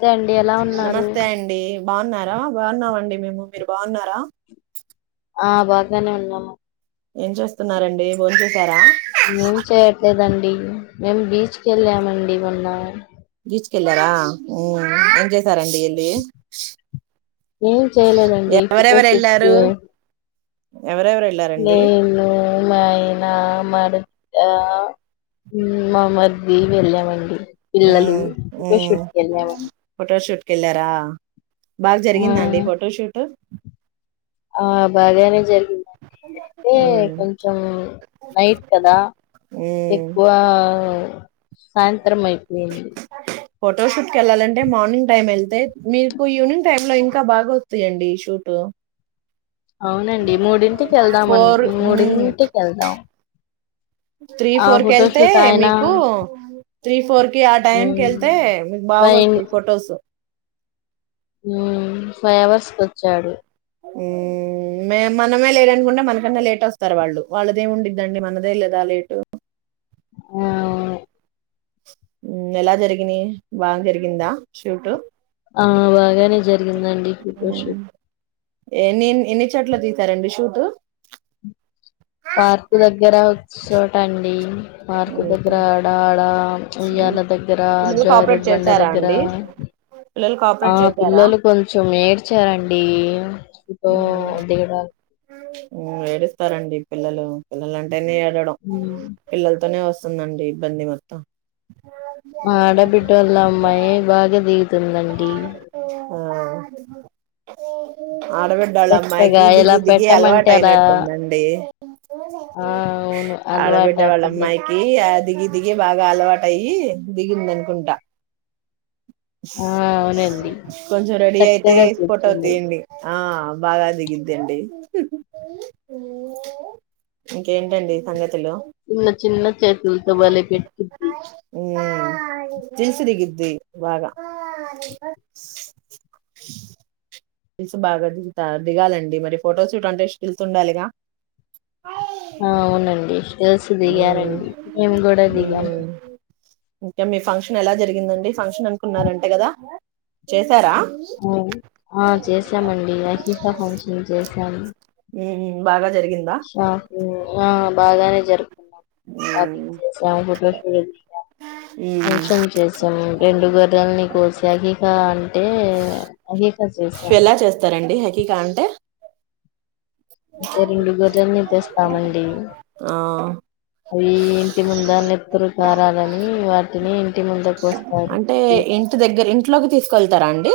రండి ఎలా ఉన్నారు? నమస్తే అండి బాగున్నారా బాన్నామండి మేము మీరు బాగున్నారా ఆ బాగానే ఉన్నాము ఏం చేస్తున్నారండి భో చే ఏం చేయట్లేదండి మేము బీచ్కి వెళ్ళామండి ఇ మన్న బీచ్ కెళ్ళారా ఏం చేసారండి వెళ్ళి ఏం చేయలేదండి ఎవరెవరు ఫోటోషూట్ వెళ్ళారు ఎవరెవరు వెళ్ళారండి నేను మ మైనా మరి మమ్మద్ వి వెళ్ళామండి పిల్లలు ఫోటో షూట్ కి వెళ్ళామండి ఫోటోషూట్ కెళ్లరా బాగ ఆ జరిగిందా అండి ఫోటో షూట్? ఆ బాగానే జరి అయితే ఉమ్, కొంచెం నైట్ కదా ఉమ్. ఎక్కువా సా యత్రం అయిపోయింది. ఫోటో షూట్కి ఎళ్ళాలంటే మార్నింగ్ టైం వెళ్తే మీకు ఈవనింగ్ టైమ్ లో ఇంకా బాగ వస్తయండి షూటు. అవునండి మూడింటికి వెళ్దాం అన్ ఫోర్ మూడింటికి వెళ్దాం. త్రీ ఆ ఫోర్ కి వెళ్తే ఫోటోషూట్ ఆయన మీకు త్రీ ఫోర్ కి ఆ టైం కి మ్మ్ వెళ్తే మీకు బాగ వస్తాయి ఫొటోస్. మ్ ఫైవ్ అవర్స్కొచ్చాడు. మ్మ్ మే మనమే లేదనుకుంటే మనకన్నా లేట్ వస్తారు వాళ్ళు. వాళ్ళదేం ఉండిద్దండి మనదే లేదా లేటు. ఆ మ్ ఎలా జరిగినయి బాగ జరిగిందా షూట్ ఆ బాగానే జరిగిందండి ఫోటోషూట్. ఎన్నెన్ ఎన్ని చోట్ల దిగుతరండి షూటు పార్క్ దగ్గర చోటండి పార్కు దగ్గర ఆడాడ ఉయ్యాల దగ్గర, పిల్లలు కోఆపరేట్ జారుడ్ బండ చేసారా దగ్గర, అండి పిల్లలు ఆ కోఆపరేట్ చేసారా పిల్లలు కొంచెం ఏడ్చారం డీ ఏడిస్తారండి పిల్లలు పిల్లల ని ఏడడం మ్మ్ పిల్లలతోనే వస్ అవుతుతండి ఇబ్బంది మొత్తం ఆ ఆడబిడ్డ ఒళ్ళ అమ్మాయి బాగ దిగుతుందండి. ఆ ఆడబిడ్డోళ్ళ అమ్మాయికి చక్కగా ఎలా దిగి దిగి అలవాటు పెట్టమంటే అలా అయినట్టుందండి. ఆ అవును అలవాట ఆడబిడ్డ ఆ వాళ్ళ పిల్లకి అమ్మాయికి ఆ దిగి దిగి బాగా అలవాటయ్యి దిగింద అనుకుంటా. ఆ అవునండి కొంచెం రెడీ అయితే చక్కగా ఫోటో కూర్చుంది తియిండి. ఆ బాగా దిగుద్దండి. ఇంకేంటండి సంగతి? చిన్న చిన్న చెతులుతో బలే పెట్టిద్ది. దిన్స్ దిగిద్ది బాగా టిల్స్ బాగా దిగుత దిగాలండి మరి ఫోటోస్ షూట్ అంటే స్టీల్స్ ఉండాలిగా! అవునండి గర్ల్స్ ఉమ్ దిగారండి మేము కూడా దిగాం ఉమ్ ఇంకా మీ ఫంక్షన్ ఎలా జరిగిందండి ఫంక్షన్ అనుకున్నార అంట కదా చేశారా అ ఆ చేశామండి అహీఫా ఫంక్షన్ చేశాము ఉమ్ బాగా జరిగిందా షాంపూ ఆ బాగానే జరుపు ఉమ్ షాపింగ్ చేసాం, ఫోటో [unintelligible] ఉమ్ ఫంక్షన్ చేసాం, రెండు గర్రల్ని కోసి అహిక అంటే అహకా చేసాం ఎలా చేస్తారండి హకీకా అంటే అంటే రెండు గొర్రెల్ని తెస్తామండి ఆ అవి ఇంటి ముందు ఆ నెత్తురు. వారాలని వాటిని ఇంటి ముందుకు కోస్ అంటే ఇంటి దగ్గర ఇంట్లోకి తీసుకెళ్ల్ తర అండి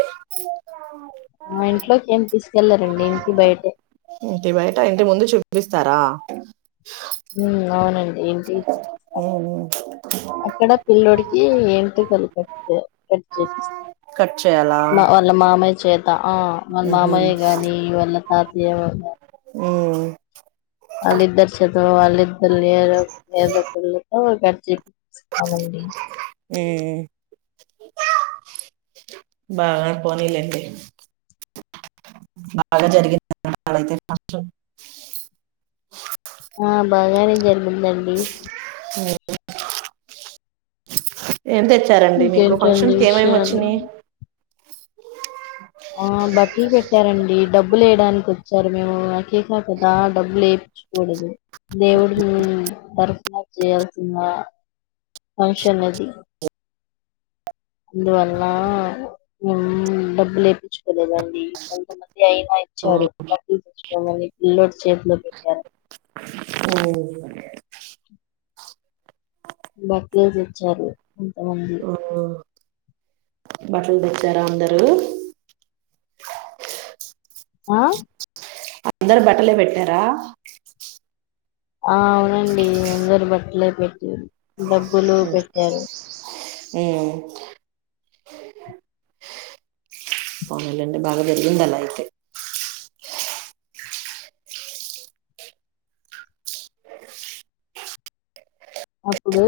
ఆ ఇంట్లోకి ఏం తీసుకెళ్లారండి ఇంటి బయటే ఇంటి బయట ఇంటి ముందు చూపిస్తారా మ్మ్ అవునండి ఇంటి మ్మ్ హుం అక్కడ పిల్లోడికి ఏంటికల్ కట్ చే కట్జేపిచ్ కట్ చేయాలా చే క ఆ వాళ్ ఉహు మామయ్య గాని వాళ తాతయ్ ఏమో గా ఉమ్ వాళ్ళిద్దరు చేతులతో వాళ్ళిద్దరు ఏద ఏదోకలతో గట్ చెప్ యే బాగా పోనీలెండి బాగా జరిగింది [unintelligible] ఆ బాగరిం ముందండి అ ఏం తెచ్చారండి మీకు ఇంకేంటండి ఫంక్షన్స్కి ఏమేమి విషయాలు వచ్చినందియి ఆ బట్ టి పెట్టారండి డబ్బు లేేయడానికి వచ్చారు మేము, నా కేకా కదా డబ్బులు లేయిచకూడదు. దేవుడు ఉ తరఫున చేయాల్సిన ఫంషన్ అది అందువల్ల మేము డబ్బు లేపించుకోలేదండి కొంతమంది అయినా ఉమ్ ఇచ్చారు బట్లు చూసుకోమని పిల్లోడు చేతిలో పెట్టారు అఓ బత్లేజ ఇచ్చారు ఎంత ఉంది ఉమ్ బట్టలు తెచ్చారా అందరూ ఆ అందరు బట్టలే పెట్టారా ఆ అవునండి అందరు బట్టలే పెట్టటి డబ్బులు పెట్టారు హ పనలే భాగా వెరిందల అతే అప్పుడు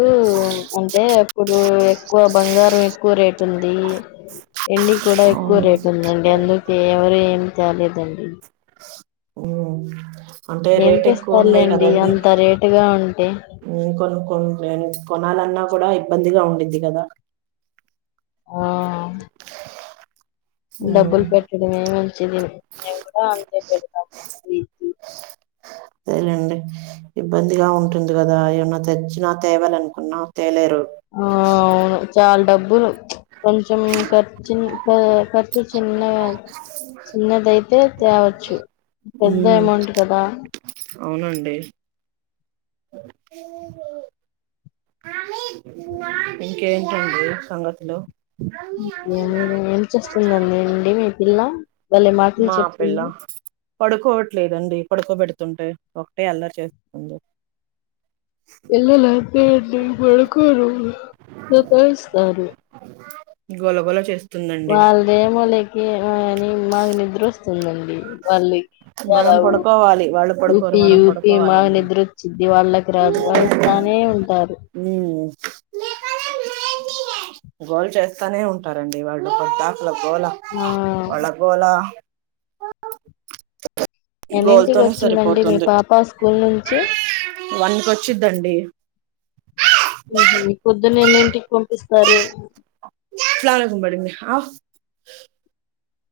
అంటే అప్పుడు ఎక్కువ బంగారం ఎక్కువ రేటు ఉంది ఎండి కూడా ఎక్కువ అవును రేటు ఉందండి అందుకే ఎవరు ఏమి తాలేదండి ఉమ్. అంటే ఏం రేట్ ఎక్కువ ఉన్నాయి తెస్తారులేండి కదండి అంత రేటుగా ఉంటే కొన్ని కొన్ని కొనాలన్నా కూడా ఇబ్బందిగా ఉంంది అది కదా ఆ ఉమ్. డబ్బులు పెట్టటిదు మేమ ది మేము కూడా అంతే పెడతాం ఇది సరేలేండి ఇబ్బందిగా ఉంటుంది కదా ఏమన్నా తెచ్చినా తేవాలనుకున్నా తేలేరు ఆ స అవును చాలా డబ్బులు కొంచెం క ర్ చి ఖర్చు చిన్న చిన్నదియితే తేవచ్చు పెద్ద ఉమ్, అమౌంట్ కదా అవునండి ఇంకేంటడి సంగతులు కే నను ఏం చేస్తుందిం అండి మీ పిల్ల భలే మాటలు మా పిల్ల చెప్తుంది పడుకోవట్లేదండి పడుకోబెడుతుంటాయి ఒకటే అలరీ చేస్తుంది ఎల్లా అంత బెడుకరు జతయస్తస్తారు గోల గోల చేస్ వాళ్ళదేములేకి అ నాక్ నిద్ర వ వందండి వాళ్ళకి చాల మనం ఊ పడుకోవాలి వాళ్ళు పడుకోరు ఊపి మనం ఊపి మా పడుకోవాలండి నిద్ర వచ్చింది ఇది వాళ్ళకి రా వస్తానే ఉంటారు గోల్ చేస్తానే ఉంటారండి వాళ్ళు కొద్ద వాళ కోలా ఆ వళ్ళ కోలా ఎన్నింటికి గోల్తోనే వచ్చిందండి మీ పాప స్కూల్ నుంచి వన్కి వచ్చిద్దండి హ పొద్దునన్నేంటికి పంపిస్తారు అలాకుమ్ పడిమి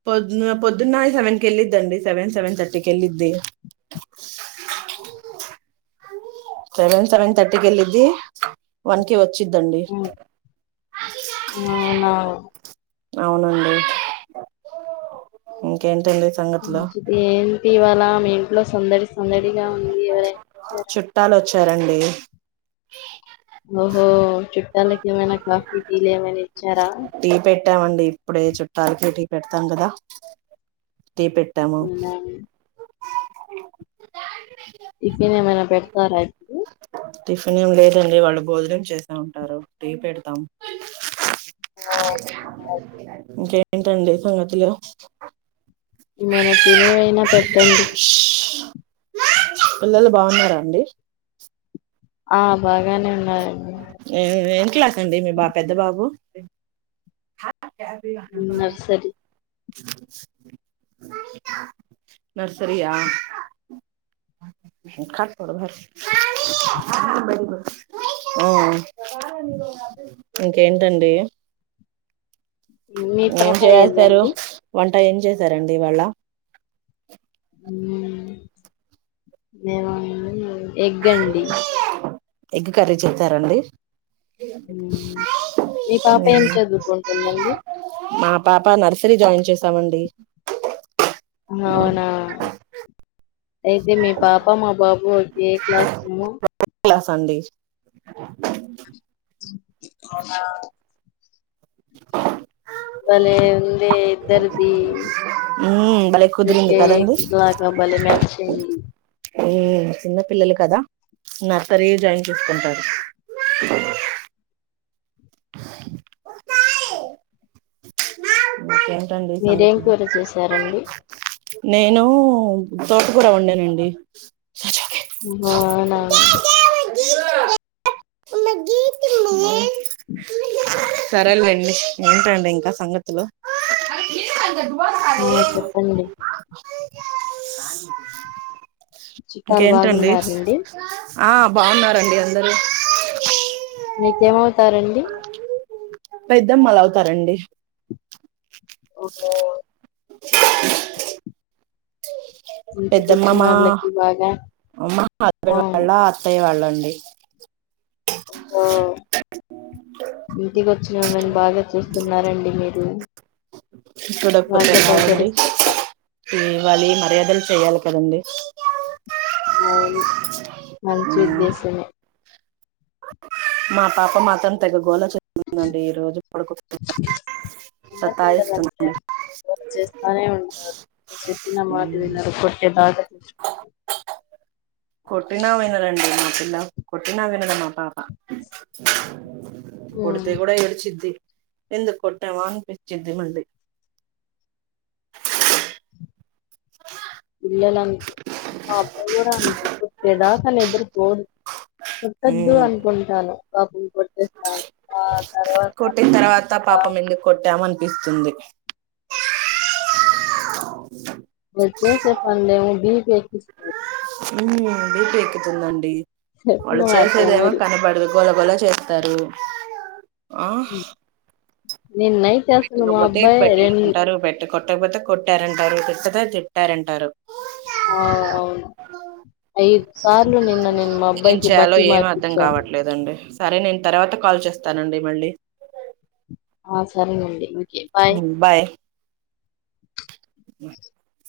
పొద్న పొద్దున్న సెవెన్ క వెళ్ళద్దండి సెవెన్ సెవెన్ థర్టీకి వెళ్ళది సెవెన్ సెవెన్ థర్టీల్ది వన్కి వ వచ్చిద్దండి ఆ, అవునా అవునండి ఇంకేం ఏంటి ఇవళ మీ ఇంట్లో సందడి సందడిగా ఉంది ఎవర చుట్టాలు వచ్ సరండి ఓహో చుట్టాకి ఎమన్నా కాఫీ టి లు ఎ టీ పెట్టామండి ఇప్పుడే చుట్టాల కే టీ పెడతాం కదా టీ పెట్టాము అవునా టిఫిన్ ఏమైనా పెడతారా ఇప్పుడు టిఫిన్ ఏం లేదండి వాళ్ళు భోజనం చేసే ఉంటారు టీ పెడతాం ఓ అలా. ఇంకే ఏంటండి సంగతులు ఈమైనా తినేవైనా పెట్టండి పిల్లలు బావున్నారా అండి ఆ బాయ్ గానే ఉన్నారండి ఏ ఏం క్లాస్ అండి మీ బాబు పెద్ద బాబు [unintelligible] నర్సరీ [unintelligible] నర్సరియా ఇంకేంటండి మీ ఏం పాప చేస్తారు ఏదండి వం ఏం చేసారండి ఇవాళ ఊ ఏముంది ఏ ఎగ్ అండి ఎగ్ కర్రీ చేసారండి మ్ మీ పాప ఏం చదువుకుంటుందండి మా పాప నర్సరీ జాయిన్ చేశామండి అవునా అయితే మీ పాప మా బాబు ఒకే క్లాస్ ను కలాస్ అండి అవునా బలే ఉంది ఇద్దరిది మ్మ్ బలే కుదిరుంది ఒకే కదండీ లాగా [unintelligible] చిన్న పిల్లలు కదా నర్సరీ జాయిన్ చేసుకుంటారు అకే మీరేం కూర చేసారండి నేను తోట కూర వండానండి ఓహో అవునా గీ మ మ సరేలెండీ ఏంటండి ఇంకా సంగతులు ఆ చెప్పండి కా చిట్టాలు బాగున్నారండి ఆ బాగున్నారండి అందరూ మీకేమవుతారండి పెద్దమ్మలవుతారండి ఓహో ఇంటికొచ్చిన పెద్దమ్మమా వాళ్ళకి బాగా అమ్మ హస్బెండ్ వాళ్ళ అత్తయ్య వాళ్ళండి అండి ఇకో ఇంటికి వచ్చిన వాళ్ళని బాగా చూస్తున్నారండి మీరు చూడకపోతే బాగా బాగుండి పలకరిస్తున్నారు ఇవ్వాలి మర్యాద. పిల్లల్ చెయాలి కదండి? అవును. మంచి ఉమ్, ఉద్దేశమే. మా పాప మాత్రం తెగ గోళ చె వుందండి ఈ రోజు పడుకోపెట్టకపోతే చిన్న పిల్లలంటే సతాయిస్తుందండి. గోల చేస్తానే ఉంటారు చెప్పిన మాట ఉమ్ వినరు కొట్టేదాకా కొట్టినా వినరండి మాటలా కొట్టిన వినదు మా పాప మ్మ్ కొడితే కూడా ఏడ్చది ఎందుకొట్టవా అనిపించిద్ద మళ్లీ పిల్లల అంతే మా అబ్బాయి కూడా అంతే కొట్టేదాక నిద్రపోరు కొట్టద్దు ఉమ్, అనుకుంటాను పాపం కొట్టేస్తాను ఆ తర్వాత కొట్టిన తర్వాత పాపం ఎందుకొట్టం అని పిస్తుంది వచ్చేసే మేము [unintelligible] ఉమ్, బీ పీ ఎక్కుతుందండి. చెప్పిన వాళ్ళు మాట చేసేదేమో వినరు కనపడదు గోల గో గోల చేత్తారు. ఆహ్ నిన్ నైట్ అసలు మా అబ్బాయి రెండు కొట్టపోతే కొట్టారంటారు, తిట్టుతే తిట్టారంటారు. ఆ అవును, ఐదు సార్లు నిన్న నేను మా ఏం అబ్బాయికి చేయాలో బట్టలు ఏం అర్థం మార్పిచ్చాను. కావట్లేదండి సరే నేన్ తర్వాత కాల్ చేస్తానండి మళ్ళీ. ఆ సరేనండి. ఉమ్ బాయ్.